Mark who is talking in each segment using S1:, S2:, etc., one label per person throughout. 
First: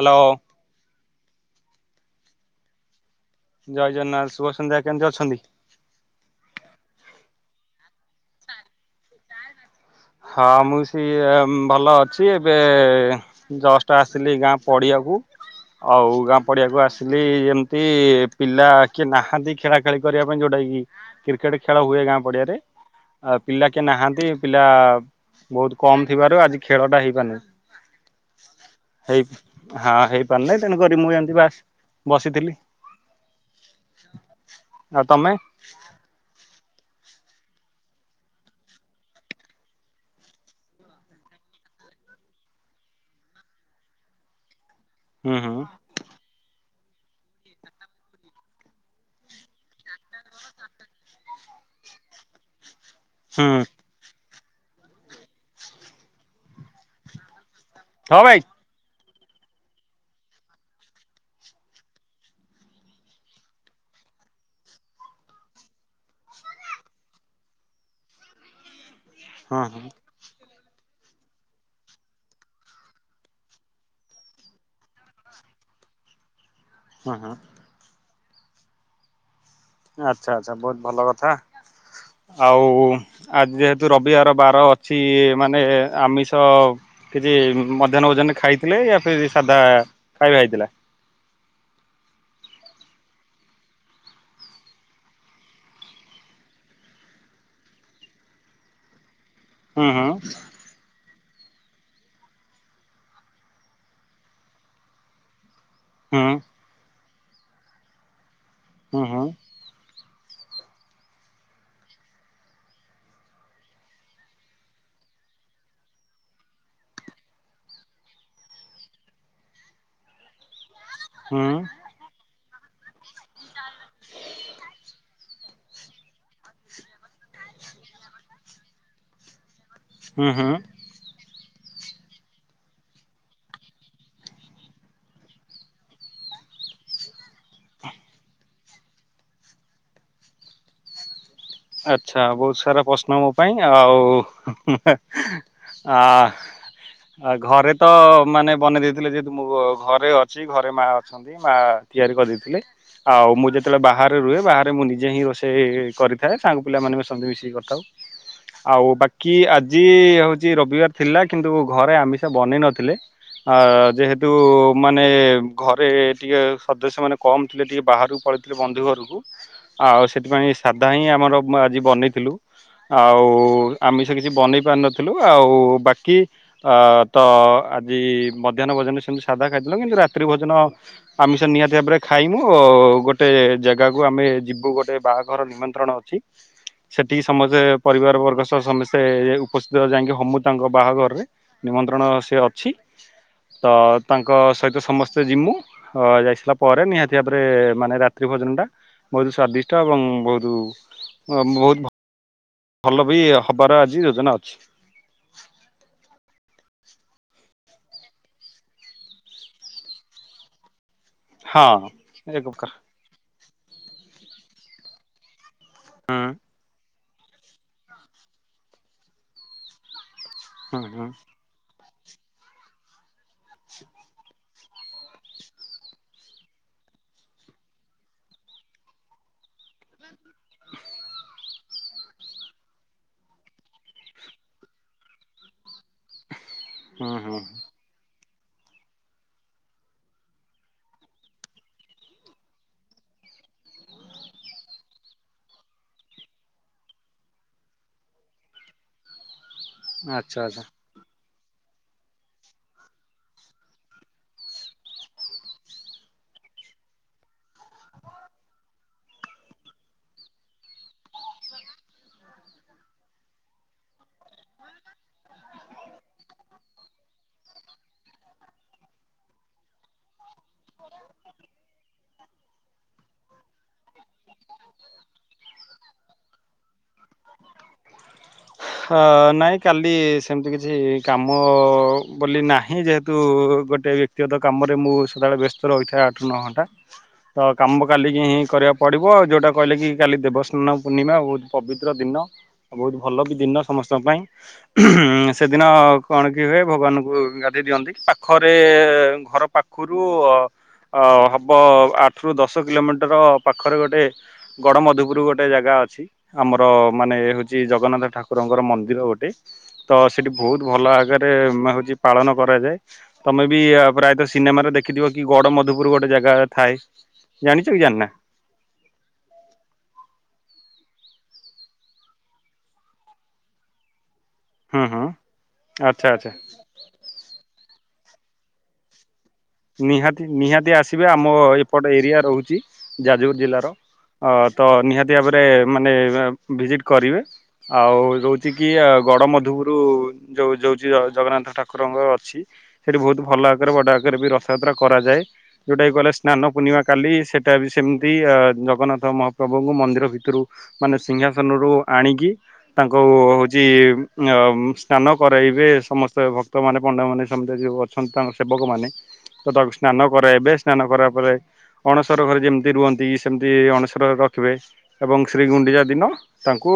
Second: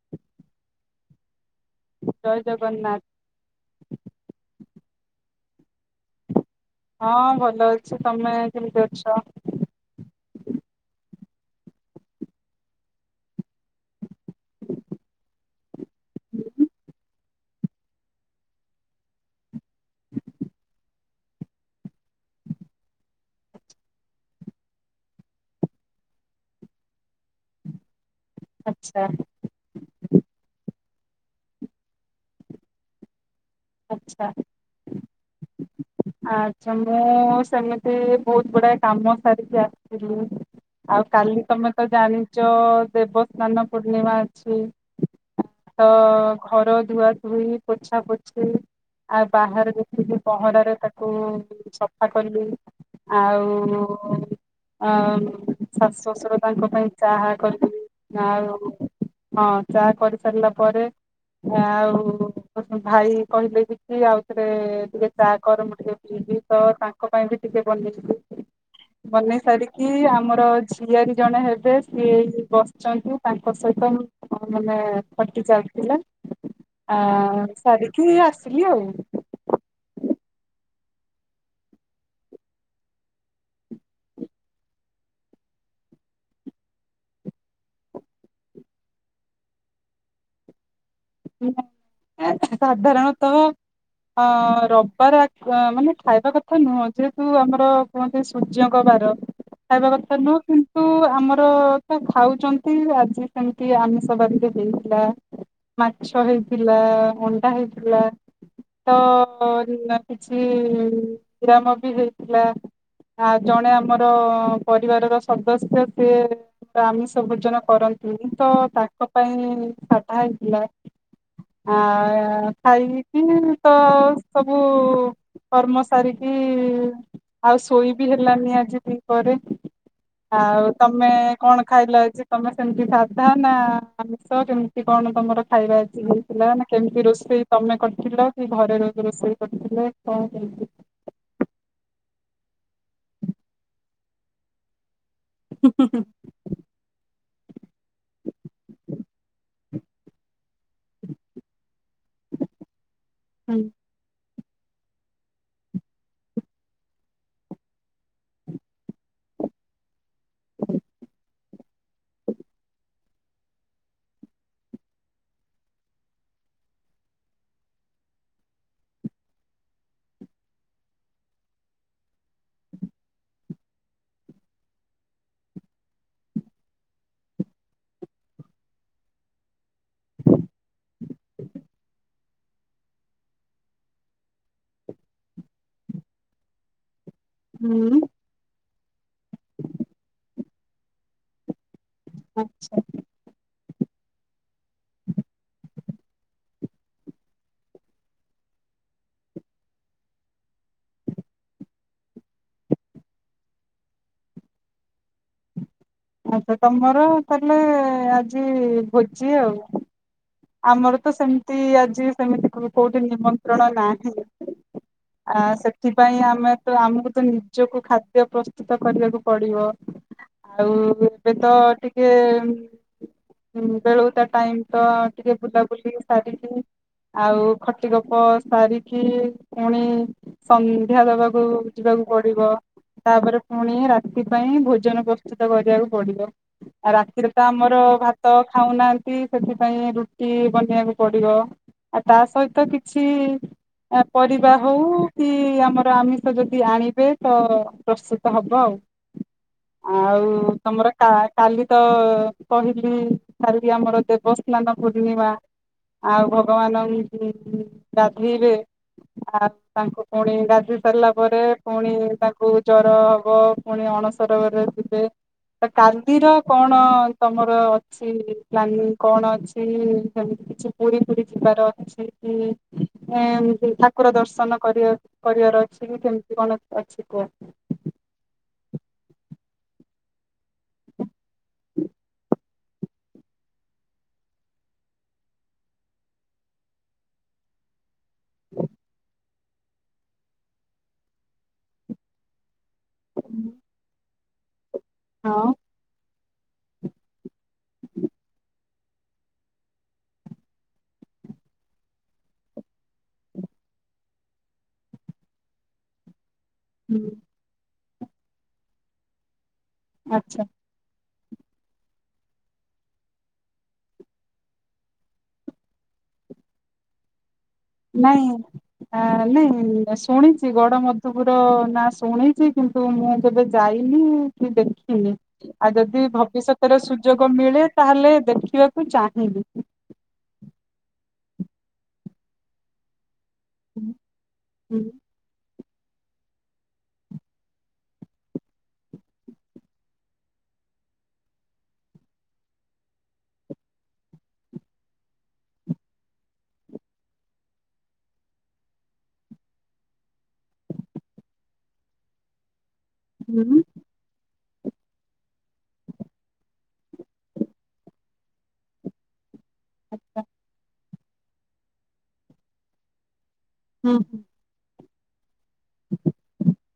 S1: Hello
S2: ଜୟ ଜଗନ୍ନାଥ।
S1: ଜୟ ଜଗନ୍ନାଥ ଶୁଭ ସନ୍ଧ୍ୟା। କେମିତି ଅଛନ୍ତି?
S2: ହଁ ଭଲ ଅଛି। ତମେ କେମିତି ଅଛ?
S1: ହଁ ମୁଁ ସିଏ ଭଲ ଅଛି। ଏବେ ଜଷ୍ଟ୍ ଆସଥିଲି ଗାଁ ପଡିିଆକୁ। ଆଉ ଗାଁ ପଡ଼ିଆକୁ ଆସିଲି ଏମିତି ପିଲା କିଏ ନାହାନ୍ତି ଖେଳା ଖେଳାଖେଳି କରିବା ପାଇଁ ଯୋଉଟା କି କ୍ରିକେଟ ଖେଳ ହୁଏ ଗାଁ ପଡ଼ିଆରେ। ଆଉ ପିଲା କିଏ ନାହାନ୍ତି? ପିଲା ବହୁତ କମ୍ ଥିବାରୁ ଆଜି ଖେଳଟା ହେଇପାରୁନି।
S2: ଆଚ୍ଛା
S1: ହେଇ ହଁ ହେଇପାରୁ ନାହିଁ। ତେଣୁ କରି ମୁଁ ଯେମିତି ବାସ୍ ବସିଥିଲି।
S2: ଆଚ୍ଛା
S1: ଆଉ ତମେ
S2: ଆଚ୍ଛା ମୁଁ ସେମିତି ବହୁତ ଗୁଡାଏ କାମ ସାରିକି ଆସିଥିଲି। ଆଉ କାଲି ତମେ ତ ଜାଣିଚ ଦେବସ୍ନାନ ପୂର୍ଣ୍ଣିମା ଅଛି।
S1: ଉଁ ହୁଁ
S2: ତ ଘର ଧୁଆଧୁଇ ପୋଛାପୋଛି ଆଉ ବାହାରେ ଦେଖିକି ପହଁରାରେ କୁ ସଫା କଲି
S1: ହୁଁ
S2: ଆଉ ଆଉ ଶାଶୁ ଶଶୁର ତାଙ୍କ ପାଇଁ ଚାହା
S1: ହଁ
S2: କରିିକି
S1: ଭାଇ
S2: ଆଉ ହଁ ଚାହା କରି ସାରିଲା ପରେ ଆଉ ଭାଇ କହିଲେ [unintelligible] ଆଉ ଥରେ ଟିକେ ଚା [unintelligible] [unintelligible] ତାଙ୍କ ପାଇଁ ବି ଟିକେ ବନେଇ-ବନେଇ
S1: ହଁ ହଁ
S2: ସାରିକି ଆମର ଝିଆରି ଜଣେ ହେବେ ସିଏ ବସିଚନ୍ତି ତାଙ୍କ ସହିତ ମାନେ ଫଟି ଚାଲିଥିଲା ଆ
S1: ହଁ ହଁ
S2: ସାରିକି ଆସିଲି ଆଉ।
S1: ଆଚ୍ଛା-ଆଚ୍ଛା ବହୁତ୍ ଭଲ କଥା, ଆଉ ଆଜି ଯେହେତୁ ରବିବାର ବାର ଅଛି ମାନେ ଆମିଷ କିଛି ମଧ୍ୟାହ୍ନ ଭୋଜନରେ ଖାଇଥିଲେ [unintelligible] ସାଧା ଖାଇବା ହେଇଥିଲା?
S2: [unintelligible] ସାଧାରଣ ତ ଅ ରବିବାର ମାନେ ଖାଇବା କଥା ନୁହଁ ଯେହେତୁ ଆମର କୁହନ୍ତି ସୂର୍ଯ୍ୟଙ୍କ ବାର
S1: ହୁଁ
S2: ଖାଇବା
S1: ହୁଁ
S2: କଥା ନୁହଁ କି ତୁ ଆମର ତ ଖାଉଚନ୍ତି ଆଜି ସେମ୍ତି ଆମିଷ ବାରିରେ ହେଇଥିଲା ମାଛ
S1: ହୁଁ
S2: ହେଇଥିଲା ଅଣ୍ଡା ହେଇଥିଲା
S1: ହୁଁ ହୁଁ
S2: ତ କିଛି [unintelligible] ବି ହେଇଥିଲା। ଆ ଜଣେ ଆମର ପରିବାରର ସଦସ୍ୟ ସିଏ ଆମିଷ ଭୋଜନ କରନ୍ତିନି ତ ତାଙ୍କ ପାଇଁ ସାଧା ହେଇଥିଲା।
S1: ହୁଁ-ହୁଁ।
S2: ଆ ଖାଇକି ତ ସବୁ କର୍ମ ସାରିକି ଆଉ ଶୋଇ ବିି ହେଲାନି ଆଜି ଦି ପରେ। [unintelligible]
S1: ହୁଁ ହୁଁ
S2: ତମେ କଣ ଖାଇଲ ଆଜି ତମେ ସେମ୍ତି ସାଧା ନା ଆମିଷ କେମ୍ତି କଣ ତମର ଖାଇବା ଆଜି ହେଇଥିଲା ନା କେମ୍ତି ରୋଷେଇ ତମେ କରିଥିଲ କି ଘରେ ର ରୋଷେଇ କରିଥିଲେ କଣ କେମ୍ତି?
S1: ଆଚ୍ଛା ବହୁତ୍ ସାରା ପ୍ରଶ୍ନ ମୋ ପାଇଁ ଆଉ ଆ ଆ ଘରେ ତ ମାନେ ବନେଇ ଦେଇଥିଲେ ଯେହେତୁ ମୁଁ ଘରେ ଅଛି ଘରେ ମା [unintelligible] ମା ତିଆରି କରିଦେଇଥିଲେ ଆଉ ମୁଁ
S2: ହୁଁ
S1: ଯେତବେଳେ ବାହାରେ ରୁହେ ବାହାରେ ମୁଁ ନିଜେ ହିଁ ରୋଷେଇ କରିି ଥାଏ ସାଙ୍ଗ ପିଲାମାନେ ବି ମିଶିକି କରିଥାଉ ଆଉ ବାକି ଆଜି ହଉଚି ରବିବାର ଥିଲା କିନ୍ତୁ ଘରେ ଆମିଷ ବନେଇ ନଥିଲେ ଆ ଯେହେତୁ ମାନେ ଘରେ ଟିକେ ସଦସ୍ୟ ମାନେ କମ୍ ଥିଲେ ଟିକେ ବାହାରକୁ ପଳେଇଥିଲେ ବନ୍ଧୁ ଘରୁକୁ, ଆଉ ସେଥିପାଇଁ [unintelligible] ଆମର ଆଜି ବନେଇଥିଲୁ। ଆଉ ଆମିଷ କିଛି ବନେଇ ପାରିନଥିଲୁ ଆଉ ବାକି ଆ ତ ଆଜି ମଧ୍ୟାହ୍ନ ଭୋଜନରେ ସେମ୍ତି ସାଧା ଖାଇଥିଲୁ କିନ୍ତୁ ରାତ୍ରି ଭୋଜନ ଆମିଷ ନିହାତି ଭାବରେ [unintelligible] ଆ ଗୋଟେ ଜାଗାକୁ ଆମେ ଯିବୁ ଗୋଟେ ବାହାଘର ନିମ ନ୍ତ୍ରଣ ଅଛି ସେଠି ସମସ୍ତେ
S2: ହୁଁ।
S1: ପରିବାର ବର୍ଗ ସହ ସମ ସ୍ତେ ଉପସ୍ଥିତ ଯାଇଁକି [unintelligible] ତାଙ୍କ ବାହାଘରରେ ନିମନ୍ତ୍ରଣ ସେ ଅଛି।
S2: ଆଚ୍ଛା
S1: ତ ତାଙ୍କ ସହିତ ସମସ୍ତେ [unintelligible] ହଅ ଯାଇସାରିଲା ପରେ ନିହାତି ଭାବରେ ମାନେ ରାତ୍ରି ଭୋଜନ ଟା ବହୁତୁ ସ୍ଵାଦିଷ୍ଟ ଏବଂ ବହୁତୁ ଅ ବହୁତୁ ଭଲ ବି ହବାର ଆଜି ଯୋଜନା ଅଛି।
S2: ଏବେ ତମର [unintelligible] ଆଜି ଭୋଜି ଆଉ। ଆମର ତ ସେମ୍ତି
S1: ହଁ
S2: ଆଜି
S1: ଏକ
S2: ସେମିତି
S1: ପ୍ରକାର
S2: [unintelligible] କି ନିମନ୍ତ୍ରଣ ନାହିଁ ଆ ସେଥିପାଇଁ
S1: ହୁଁ
S2: ଆମେ ତ ଆମକୁ ତ ନିଜକୁ ଖାଦ୍ୟ ପ୍ରସ୍ତୁତ କରିବାକୁ ପଡିବ। ଆଉ
S1: ହୁଁ ହୁଁ
S2: ଏବେ ତ ଟିକେ ବେଳ ଓତା ଟାଇମ୍ ତ ଟିକେ ବୁଲାବୁଲି ସାରିକି ଆଉ ଖଟି ଗପ ସାରିକି ପୁଣି ସନ୍ଧ୍ୟା ଦବାକୁ ଯିବାକୁ ପଡିବ ତାପରେ ପୁଣି ରାତି ପାଇଁ ଭୋଜନ ପ୍ରସ୍ତୁ ସ୍ତୁତ କରିବାକୁ ପଡିବ ଆଉ
S1: ହୁଁ
S2: ରାତିରେ
S1: ହୁଁ।
S2: ତ ଆମର ଭାତ ତ ଖାଉନାହାନ୍ତି ସେଥିପାଇଁ ରୁଟି ବନେଇବାକୁ ପଡିବ। ଆଉ ତା ସହିତ କିଛି ପରିବା ହୋଉ କି ଆମର ଆମିଷ ଯଦି ଆଣିବେ ତ ପ୍ରସ୍ତୁତ ହବ ଆଉ।
S1: ଆଚ୍ଛା
S2: ଆଉ
S1: ଆଚ୍ଛା
S2: ତମର ଆ କାଲି ତ କହିଲି କାଲି ଆମର ଦେବସ୍ନାନ ପୂର୍ଣିମା। ଆଉ ଭଗବାନଙ୍କୁ ଗାଧେଇବେ ଆ ତାଙ୍କୁ ପୁଣି ଗାଧେଇ ସାରିଲା ପରେ ପୁଣି ତାଙ୍କୁ ଜର ହବ ପୁଣି ଅଣସର ଘରେ ଥିବେ। ତ କାଲିର କଣ ତମର ଅଛି ପ୍ଲାନିଂ କଣ ଅଛି। ସେମିତି କିଛି ପୁରୀ ଫୁରୀ ଯିବାର ଅଛି କି? ଏମିତି ଠାକୁର ଦର୍ଶନ କରିବାକୁ କରିବାର ଅଛି କି କେମିତି କଣ ଅଛି କୁହ?
S1: ହଁ ନାଇଁ କାଲି ସେମିତି କିଛି କାମ ବୋଲି ନାହିଁ। ଯେହେତ ତୁ ଗୋଟେ ବ୍ୟକ୍ତିଗତ କାମରେ ମୁଁ ସଦାବେଳେ ବ୍ୟସ୍ତ ରହିଥାଏ ଆଠରୁ ନଅ ଘଣ୍ଟା। ତ କାମ କାଲିକି କରିବାକୁ ପଡିବ ଆଉ ଯୋଉଟା କହିଲ କି କାଲି ଦେବସ୍ନାନ ପୂର୍ଣ୍ଣିମା ବୋହୁତୁ ପବିତ୍ର ଦିନ। ବୋହୁତୁ ଭଲ ବି ଦିନ ସମସ୍ତଙ୍କ ପାଇଁ ଉଁ
S2: ହଁ
S1: ସେଦିନ କଣ କି ଭାଇ ଭଗବାନଙ୍କୁ ଜା ସେ ଦିଅନ୍ତି ପାଖରେ ଘର ପାଖ ଖୁରୁ ଅ ଅ ହବ ଆଠୁ ରୁ ଦଶ କିଲୋମିଟର ପାଖରେ ଗୋଟେ ଗଡ଼ ମଧୁପୁରୁ ଗୋଟେ ଜାଗା ଅଛି। ଆମର ମାନେ ହେଉଛି ଜଗନ୍ନାଥ ଠାକ ଠାକୁରଙ୍କର ମନ୍ଦିର ଗୋଟେ ତ ସେଇଠି
S2: ଆଚ୍ଛା
S1: ବୋହୁତୁ ଭଲ ଆଗରେ ହେଉଛି ପାଳନ କରାଯାଏ। ତମେ ବି ପ୍ରାୟତଃ ସିନେମାରେ ଦେଖିଥିବ କି ଗଡ ମଧୁପୁର ଗୋଟେ ଜାଗା ଥାଏ? ଜାଣିଛ କି ଜାଣିନା?
S2: ନାଇଁ। ଖା ଲି ଶୁଣିଛି ଗଡ ମଧୁପୁର ନାଁ ଶୁଣିଛି କିନ୍ତୁ ମୁଁ କେବେ ଯାଇନି କି
S1: ହୁଁ ହୁଁ
S2: ଦେଖିନି ଆଉ ଯଦି
S1: ଆଚ୍ଛା ଆଚ୍ଛା।
S2: ଭବିଷ୍ୟତ ତରେ ସୁଯୋଗ ମିଳେ ତାହେଲେ ଦେଖିବାକୁ ଚାହିଁବି।
S1: ନିହାତି ନିହାତି ଆସିବେ ଆମ ଏପଟ ଏରିଆ ରହୁଛି ଯାଜପୁର ଜିଲ୍ଲା ତ ଅ ତ
S2: ହୁଁ
S1: ନିହାତି ଭାବରେ ମାନେ ଭିଜିଟି କରିବେ। ଆଉ ରୋଉଛି କି ଗଡ ମଧୁପରୁ ଯୋଉ ଯୋଉଛି ଜଗନ୍ନାଥ ଠାକୁରଙ୍କର ଅଛି ସେଠି ବୋହୁତୁ ଭଲ ଆକାରେ ବଡ ଆକାରେ ବି ର ରଥଯାତ୍ରା କରାଯାଏ। ଯୋଉଟାକି କହିଲ ସ୍ନାନ ପୂର୍ଣ୍ଣିମା କାଲି ସେଇଟା ବି ସେମିତି ଜଗନ୍ନାଥ ମହାପ୍ରଭୁଙ୍କୁ ମନ୍ଦିର ଭିତରୁ ମାନେ ସିଂହାସନରୁ ଆଣିକି ତାଙ୍କୁ
S2: ହୁଁ
S1: ହୋଉଛି ଅ ସ୍ନାନ କରାଇବେ ସମସ୍ତେ ଭକ୍ତ ଭକ୍ତ ମାନେ ପଣ୍ଡା ମନେ ସମସ୍ତେ ଯୋଉ ଅଛନ୍ତି ତାଙ୍କ ସେବକମାନେ ତ ତାକୁ ସ୍ନାନ କରାଇବେ ସ୍ନାନ କରା ପରେ ଅଣସର ଘରେ ଯେମିତି ରୁହନ୍ତି। ସେମିତି ଅଣସର ଘରେ
S2: ହୁଁ।
S1: ରଖିବେ ଏବଂ ଶ୍ରୀଗୁଣ୍ଡିଚା ଦିନ ତାଙ୍କୁ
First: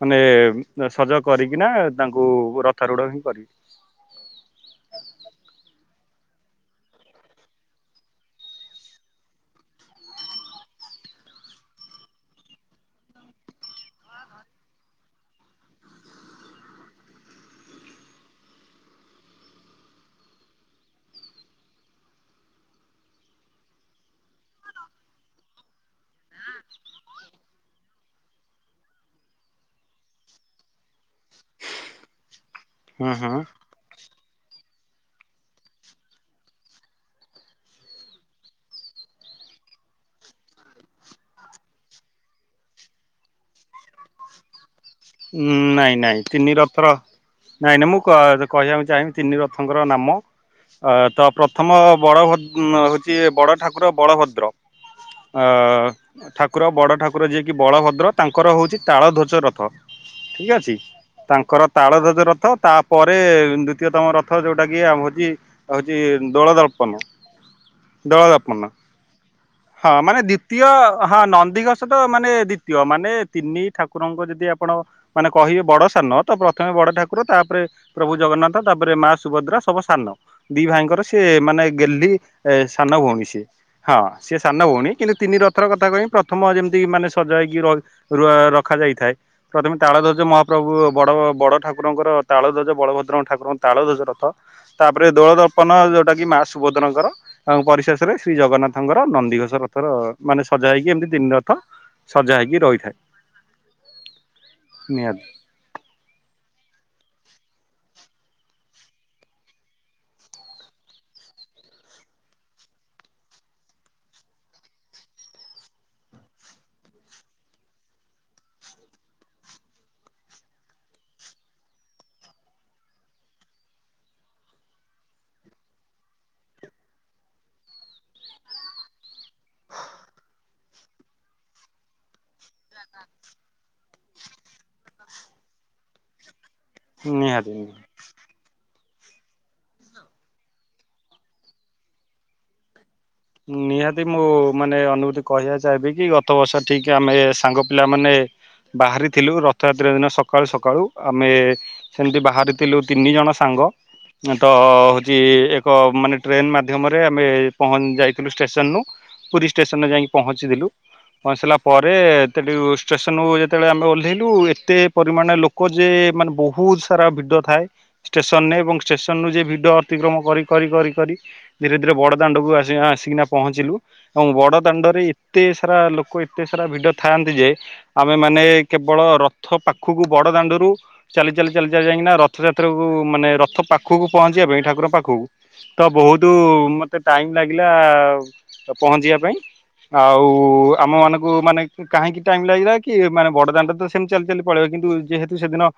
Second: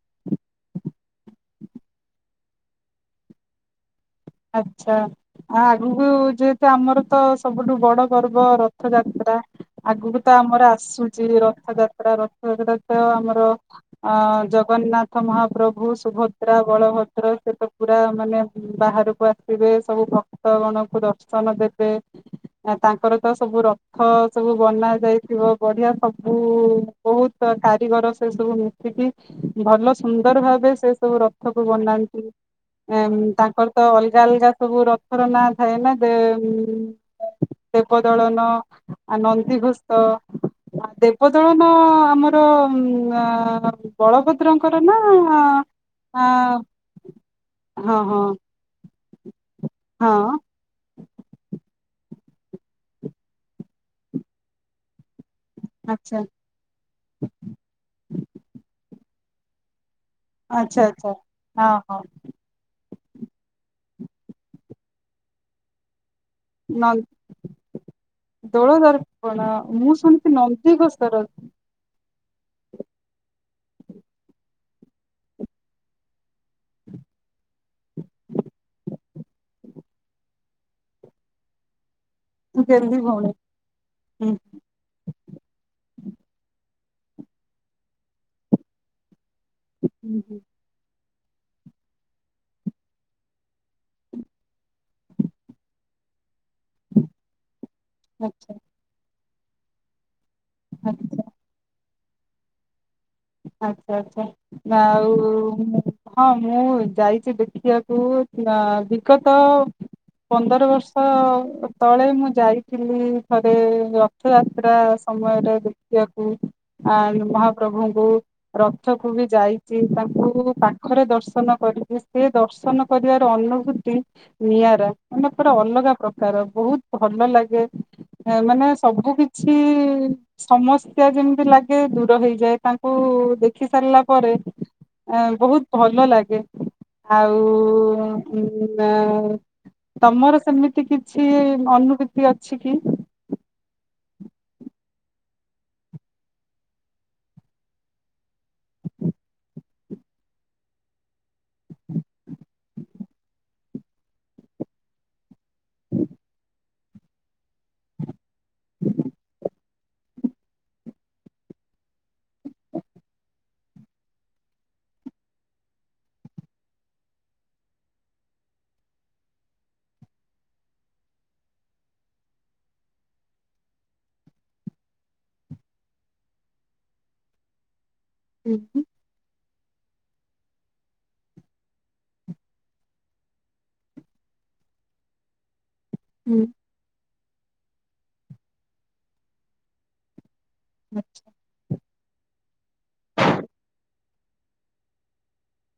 S1: ମାନେ ସଜ କରିକିନା ତାଙ୍କୁ ରଥ ରୁଡ ହିଁ କରିବେ।
S2: ଆଚ୍ଛା। ଆ ଆଗକୁ ଯେହେତୁ ଆମର ତ ସବୁଠୁ ବଡ଼ ପର୍ବ ରଥଯାତ୍ରା ଆଗକୁ ତ ଆମର ଆସୁଚି ରଥଯାତ୍ରା ରଥଯାତ୍ରା ତ ଆମର ଅଁ ଜଗନ୍ନାଥ ମହାପ୍ରଭୁ ସୁଭଦ୍ରା ବଳଭଦ୍ର ସେ ତ ପୁରା ମାନେ ବାହାରୁ କୁ ଆସିବେ ସବୁ ଭକ୍ତ ଗଣଙ୍କୁ ଦର୍ଶନ ଦେବେ। ଆ ତାଙ୍କର ତ ସବୁ ରଥ ସବୁ ବନା ଯାଇଥିବ ବଢିଆ ସବ୍ ବୁ ବୋହୁତ୍ କାରିଗର ସେ ସବୁ ହୁ ସେବି ଭଲ ସୁନ୍ଦର ଭାବେ ସେ ସବୁ ରଥକୁ ବନାନ୍ତି
S1: ହୁଁ
S2: ଏମ୍
S1: ହୁଁ
S2: ତାଙ୍କର ତ ଅଲ୍ଗା ଅଲ୍ଗା ସବୁ ରଥର ନାଁ ଥାଏ ନା ଦେଏମ୍ ଦେବ ଦଳନ ଆ ନନ୍ଦୀଘୋସ୍ତ। ଆ ଦେବଦଳନ ଆମର ଆଁ ବଳଭ ଦ୍ରଙ୍କର ନା
S1: ଉଁ ନାଇଁ ନାଇଁ
S2: ଆ
S1: ତିନି ରଥର ନାଇଁ ନାଇଁ ମୁଁ
S2: ହଁ
S1: କ
S2: ହଁ
S1: କହିବାକୁ ଚାହିଁବି ତିନି ରଥଙ୍କର
S2: ହଁ
S1: ନାମ? ଅ ତ ପ୍ରଥମ ବଳଭଦ୍ ହଉଚି ବଡ଼ ଠାକୁର ବଳଭଦ୍ର।
S2: ଆଚ୍ଛା
S1: ଅ ଠାକୁର ବଡ଼ ଠାକୁର ଯିଏକି ବଳଭଦ୍ର ତାଙ୍କର ହଉଚି ତାଳ ଧ୍ୱଜ ରଥ। ଠିକ୍ ଅଛି
S2: ଆଚ୍ଛା ଆଚ୍ଛା
S1: ତାଙ୍କର
S2: ହଁ ହଁ
S1: ତାଳଧ୍ବଜ ରଥ ତା ପରେ ଦ୍ଵିତୀୟତମ ରଥ ଯୋଉଟା କି ଆମ୍ ହଉଚି ହଉଚି ଦୋଳ ଦର୍ପଣ।
S2: ନ
S1: ଦଳଦପନ
S2: ଦୋଳ ଦର୍ପଣ ମୁଁ
S1: ହଁ ମାନେ
S2: ଶୁଣିଛି
S1: ଦ୍ଵିତୀୟ ହଁ
S2: ନନ୍ଦିଘୋଷର
S1: ନନ୍ଦିଘୋଷ୍ ଛୋଟ ମାନେ ଦ୍ୱିତୀୟ ମାନେ ତିନି ଠାକୁରଙ୍କ ଯଦି ଆପ୍ ଆପଣ ମାନେ କହିବେ ବଡ଼ ସାନ ତ ପ୍ରଥମେ ବଡ଼ ଠାକୁର ତାପ୍ରେ ପ୍ରଭୁ ଜଗନ୍ନାଥ ତାପ୍ରେ ମା ସୁଭଦ୍ରା ସବୁ ସାନ ଦି ଭାଇଙ୍କର ସିଏ ମାନେ ଗେଲ୍ହି ଏ ସାନ ଭଉଣୀ ସିଏ ହଁ
S2: ହୁଁ
S1: ସିଏ ସାନ ଭଉଣୀ। କିନ୍ତୁ ତିନି ରଥ ର କଥା କହିବି ପ୍ରଥମ ଯେମିତି ମାନେ ସଜା ହେଇକି ର ର ରଖାଯାଇଥାଏ। କରିମି ତାଳଧ୍ୱଜ
S2: ହୁଁ
S1: ମହାପ୍ରଭୁ ବଡ଼ ବଡ଼ ଠାକୁ ଠାକୁରଙ୍କର ତାଳଧ୍ୱଜ ବଳଭଦ୍ର ଠାକୁରଙ୍କ ତାଳଧ୍ୱଜ ରଥ। ତାପରେ ଦୋଳ ଦର୍ପନ ଯୋଉଟା କି ମା ସୁଭଦ୍ରଙ୍କର ତାଙ୍କ ପରିଶେଷ୍ ରେ ଶ୍ରୀ
S2: ଆଚ୍ଛା
S1: ଜଗନ୍ନାଥଙ୍କର ନନ୍ଦିଘୋଷ ରଥର ମାନେ ସଜା ହେଇକି ଏମିତି
S2: ଆଚ୍ଛା
S1: ତିନି ରଥ ସଜା ହେଇକି ରହିଥାଏ।
S2: ଆଚ୍ଛା ଆଚ୍ଛା
S1: ନିହାତି
S2: ଆଉ ହଁ ମୁଁ ଯାଇଚି ଦେଖିବାକୁ ଅ ଦୀର୍ଘତ ପନ୍ଦର ବର୍ଷ ତଳେ ମୁଁ ଯାଇଥିଲି ଥରେ ର ରଥ ଯାତ୍ରା ସମୟରେ ଦେଖିବାକୁ ଆନ୍ ମହାପ୍ରଭୁ
S1: [inaudible]
S2: ରଥକୁ ବି ଯାଇଚି ତାଙ୍କୁ ପାଖରେ ଦର୍ଶନ କରିଚି ସେ ଦର୍ଶନ କରିବାର ଅନୁଭୂତି ନିଆଁରା ମାନେ ପୁରା ଅଲଗା ପ୍ରକାର ବୋହୁତ୍ ଭଲ ଲାଗେ ମାନେ ସବୁ କିଛି ସମସ୍ୟା ଯେମିତି ଲାଗେ ଦୂର ହେଇଯାଏ ତା ଙ୍କୁ ଦେଖି ସାରିଲା ପରେ ଅ ବୋହୁତ୍ ଭଲ ଲାଗେ। ଆଉ
S1: ନିହାତି
S2: ଉଁ ତମର ସେମିତି କିଛି ଅନୁଭୂତି ଅଛି କି?
S1: ନିହାତି ମୁଁ ମାନେ ଅନୁଭୂତି କହିବା ଚାହିଁବି କି ଗତ ବର୍ଷ ଠିକ୍ ଆମେ ସାଙ୍ଗ ପିଲା ମାନେ ବାହାରିଥିଲୁ ରଥଯାତ୍ରା ଦିନ ସକାଳୁ ସକାଳୁ ଆମେ ସେମିତି ବାହାରିଥିଲୁ ତିନି ଜଣ ସାଙ୍ଗ ତ ହଉଚି ଏକ ମାନେ ଟ୍ରେନ ମାଧ୍ୟମରେ ଆମେ ପହଞ୍ଚି ଯାଇ ଥିଲୁ ଷ୍ଟେସନ୍ରୁୁ ପୁରୀ ଷ୍ଟେସନ୍ ରେ ଯାଇକି ପହଞ୍ଚିଥିଲୁ। ପହଞ୍ଚିଲା ପରେ ସେଠୁ ଷ୍ଟେସନରୁ ଯେତେବେଳେ ଆମେ ଓହ୍ଲେଇଲୁ ଏତେ ପରିମାଣରେ ଲୋ କ ଯେ ମାନେ ବହୁତ୍ ସାରା ଭିଡ ଥାଏ। ଷ୍ଟେସନରେ ଏବଂ ଷ୍ଟେସନରୁ ଯେ ଭିଡି ଅତିକ୍ରମ କରି କରି କରି କରି ଧୀରେ ଧୀରେ ବଡ଼ ଦାଣ୍ଡକୁ ଆସିବା ଆସ୍ କିନା ପହଞ୍ଚିଲୁ। ଏବଂ ବଡ଼ ଦାଣ୍ଡରେ ଏତେ ସାରା ଲୋକ ଏତେ ସାରା ଭିଡ ଥାଆନ୍ତି ଯେ ଆମେମାନେ
S2: ହୁଁ
S1: କେବଳ ରଥ ପାଖକୁ ବଡ଼ ଦାଣ୍ଡରୁ ଚାଲି ଚାଲି ଚାଲି ଚାଲି ଯାଇକିନା ରଥଯାତ୍ରାକୁ ମାନେ ରଥ ପାଖକୁ ପହଞ୍ଚିବା ପାଇଁ ଠାକୁଙ୍କ ପାଖକୁ ତ ବହୁତ
S2: ହୁଁ।
S1: ମତେ ଟାଇମ୍ ଲାଗିଲା। ଆ ପହଞ୍ଚିବା ପାଇଁ। ଆଉ ଆମ ମାନଙ୍କୁ ମାନେ କାହିଁକି ଟାଇମ ଲାଗିଲା କି? ମାନେ ବଡ ଦାଣ୍ଡ ତ ସେମିତି ଚାଲି ଚାଲି ପଳେଇବେ। କିନ୍ତୁ ଯେହେତୁ ସେଦିନ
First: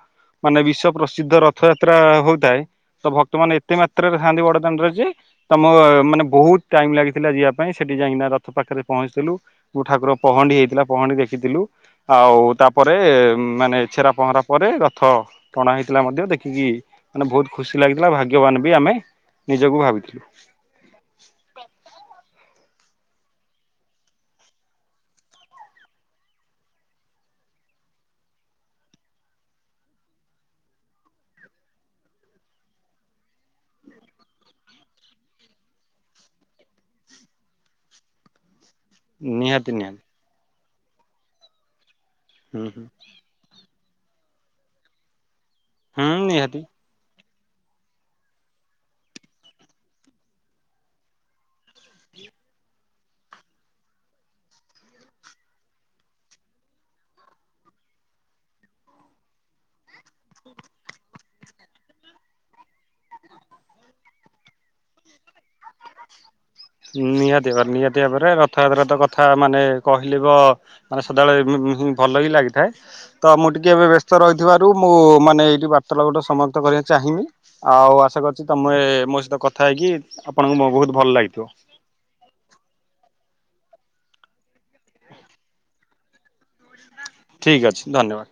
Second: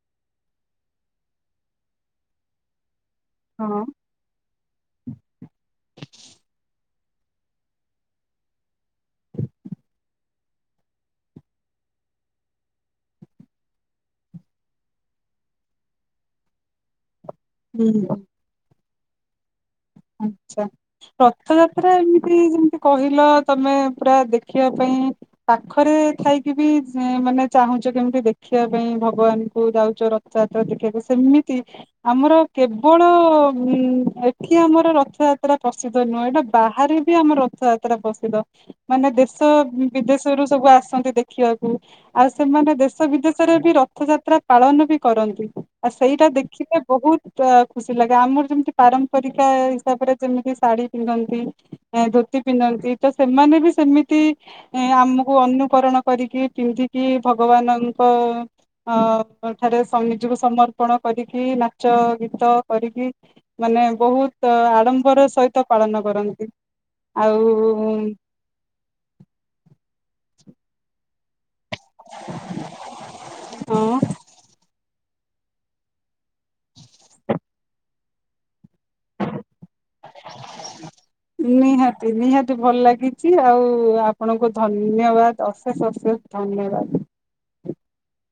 S1: ମାନେ ବିଶ୍ଵ ପ୍ରସିଦ୍ଧ ରଥଯାତ୍ରା ହଉଥାଏ। ତ ଭ କ୍ତ ମାନେ ଏତେ
S2: ହଁ
S1: ମାତ୍ରାରେ ଥାଆନ୍ତି ବଡ଼ଦାଣ୍ଡରେ ଯେ ତମ ମାନେ ବହୁତ୍ ଟାଇମ୍ ଲାଗିଥିଲା ଯିବା ପାଇଁ। ସେଠି ଯାଇକିନା ରଥ ପାଖରେ ପହଞ୍ଚିଥିଲୁ। ଠାକୁର ପହଣ୍ଡି ହେଇଥିଲା ପହଣ୍ଡି ଦେଖିଥିଲୁ। ଆଉ ତାପରେ ମାନେ ଛେରା ପହଁରା ପରେ ରଥ ଟଣା ହେଇଥିଲା ମଧ୍ୟ ଦେଖିକି ମାନେ ବହୁତ୍ ଖୁସି
S2: ହୁଁ
S1: ଲାଗିଥିଲା ଭାଗ୍ୟବାନ ବି ଆମେ ନିଜକୁ ଭାବିଥିଲୁ।
S2: ଆଚ୍ଛା। ରଥଯାତ୍ରା ଏମିତି ଯେମିତି କହିଲ ତମେ ପୁରା ଦେଖିବା ପାଇଁ ପାଖରେ ଥାଇକି ବି ମାନେ ଚାହୁଁଚ କେମିତି ଦେଖିବା ପାଇଁ ଭଗବାନ ଙ୍କୁ ଯାଉଚ ର ଯାତ୍ର ଦେଖିବାକୁ। ସେମିତି ଆମର କେବଳ କି ଆମର ରଥଯାତ୍ରା ପ୍ରସିଦ୍ଧ ନୁହଁ। ଏଟା ବାହାରେ ବି ଆମର ରଥଯାତ୍ରା ପ୍ରସିଦ୍ଧ। ମାନେ ଦେଶ
S1: ନିହାତି ନିହାତି
S2: ବିଦେଶରୁୁ ସବୁ ଆସନ୍ତି ଦେଖିବାକୁ। ଆଉ
S1: ହୁଁ
S2: ସେମାନେ
S1: ହୁଁ
S2: ଦେଶ ବିଦେ ରେ ବି ରଥଯାତ୍ରା ପାଳନ ବି କରନ୍ତି। ଆଉ
S1: ହୁଁ
S2: ସେଇଟା
S1: ନିହାତି
S2: ଦେଖିବା ବହୁତ୍ ଖୁସି ଲାଗେ। ଆମର ଯେମିତି ପାରମ୍ପରିକା ହିସାବରେ ଯେମିତି ଶାଢୀ ପିନ୍ଧନ୍ତି ଧୋତି ପିନ୍ଧନ୍ତି ତ ସେମାନେ ବି ସେମିତି ଏ ଆମକୁ ଅନୁକରଣ କରିକି ପିନ୍ଧିକି ଭଗବାନଙ୍କ ଅ ଠାରେ ସ ନିଜକୁ ସମର୍ପଣ କରିକି ନାଚ ଗୀତ କରିକି ମାନେ ବହୁତ୍ ଆଡ଼ମ୍ବର ସହି ହିତ ପାଳନ କରନ୍ତି।
S1: ନିହାତି
S2: ଆଉ
S1: ଭାବରେ ନିହାତି ଭାବରେ ରଥଯାତ୍ରା ତ କଥା ମାନେ କହିଲେ ବ ମାନେ ସଦାବେଳେ ହଁ ଭଲ ହିଁ ଲାଗିଥାଏ। ତ ମୁଁ ଟିକେ ଏବେ
S2: ହଁ
S1: ବ୍ୟସ୍ତ ରହିଥିବାରୁ ମୁଁ ମାନେ ଏଇଠି ବା ର୍ତ୍ତାଳାପ ଟା ସମାପ୍ତ କରିବାକୁ ଚାହିଁବି। ଆଉ ଆଶା କରୁଚି ତମେ ମୋ ସହିତ କଥା ହେଇକି ଆପଣଙ୍କୁ ମୋ ବହୁତ୍ ଭଲ ଲାଗିଥିବ।
S2: ନିହାତି ନିହାତି ଭଲ ଲାଗିଚି। ଆଉ ଆପଣଙ୍କୁ ଧନ୍ୟବାଦ ଅଶେଷ ଅଶେଷ ଧନ୍ୟବାଦ।
S1: ଠିକ୍ ଅଛି ଧନ୍ୟବାଦ୍।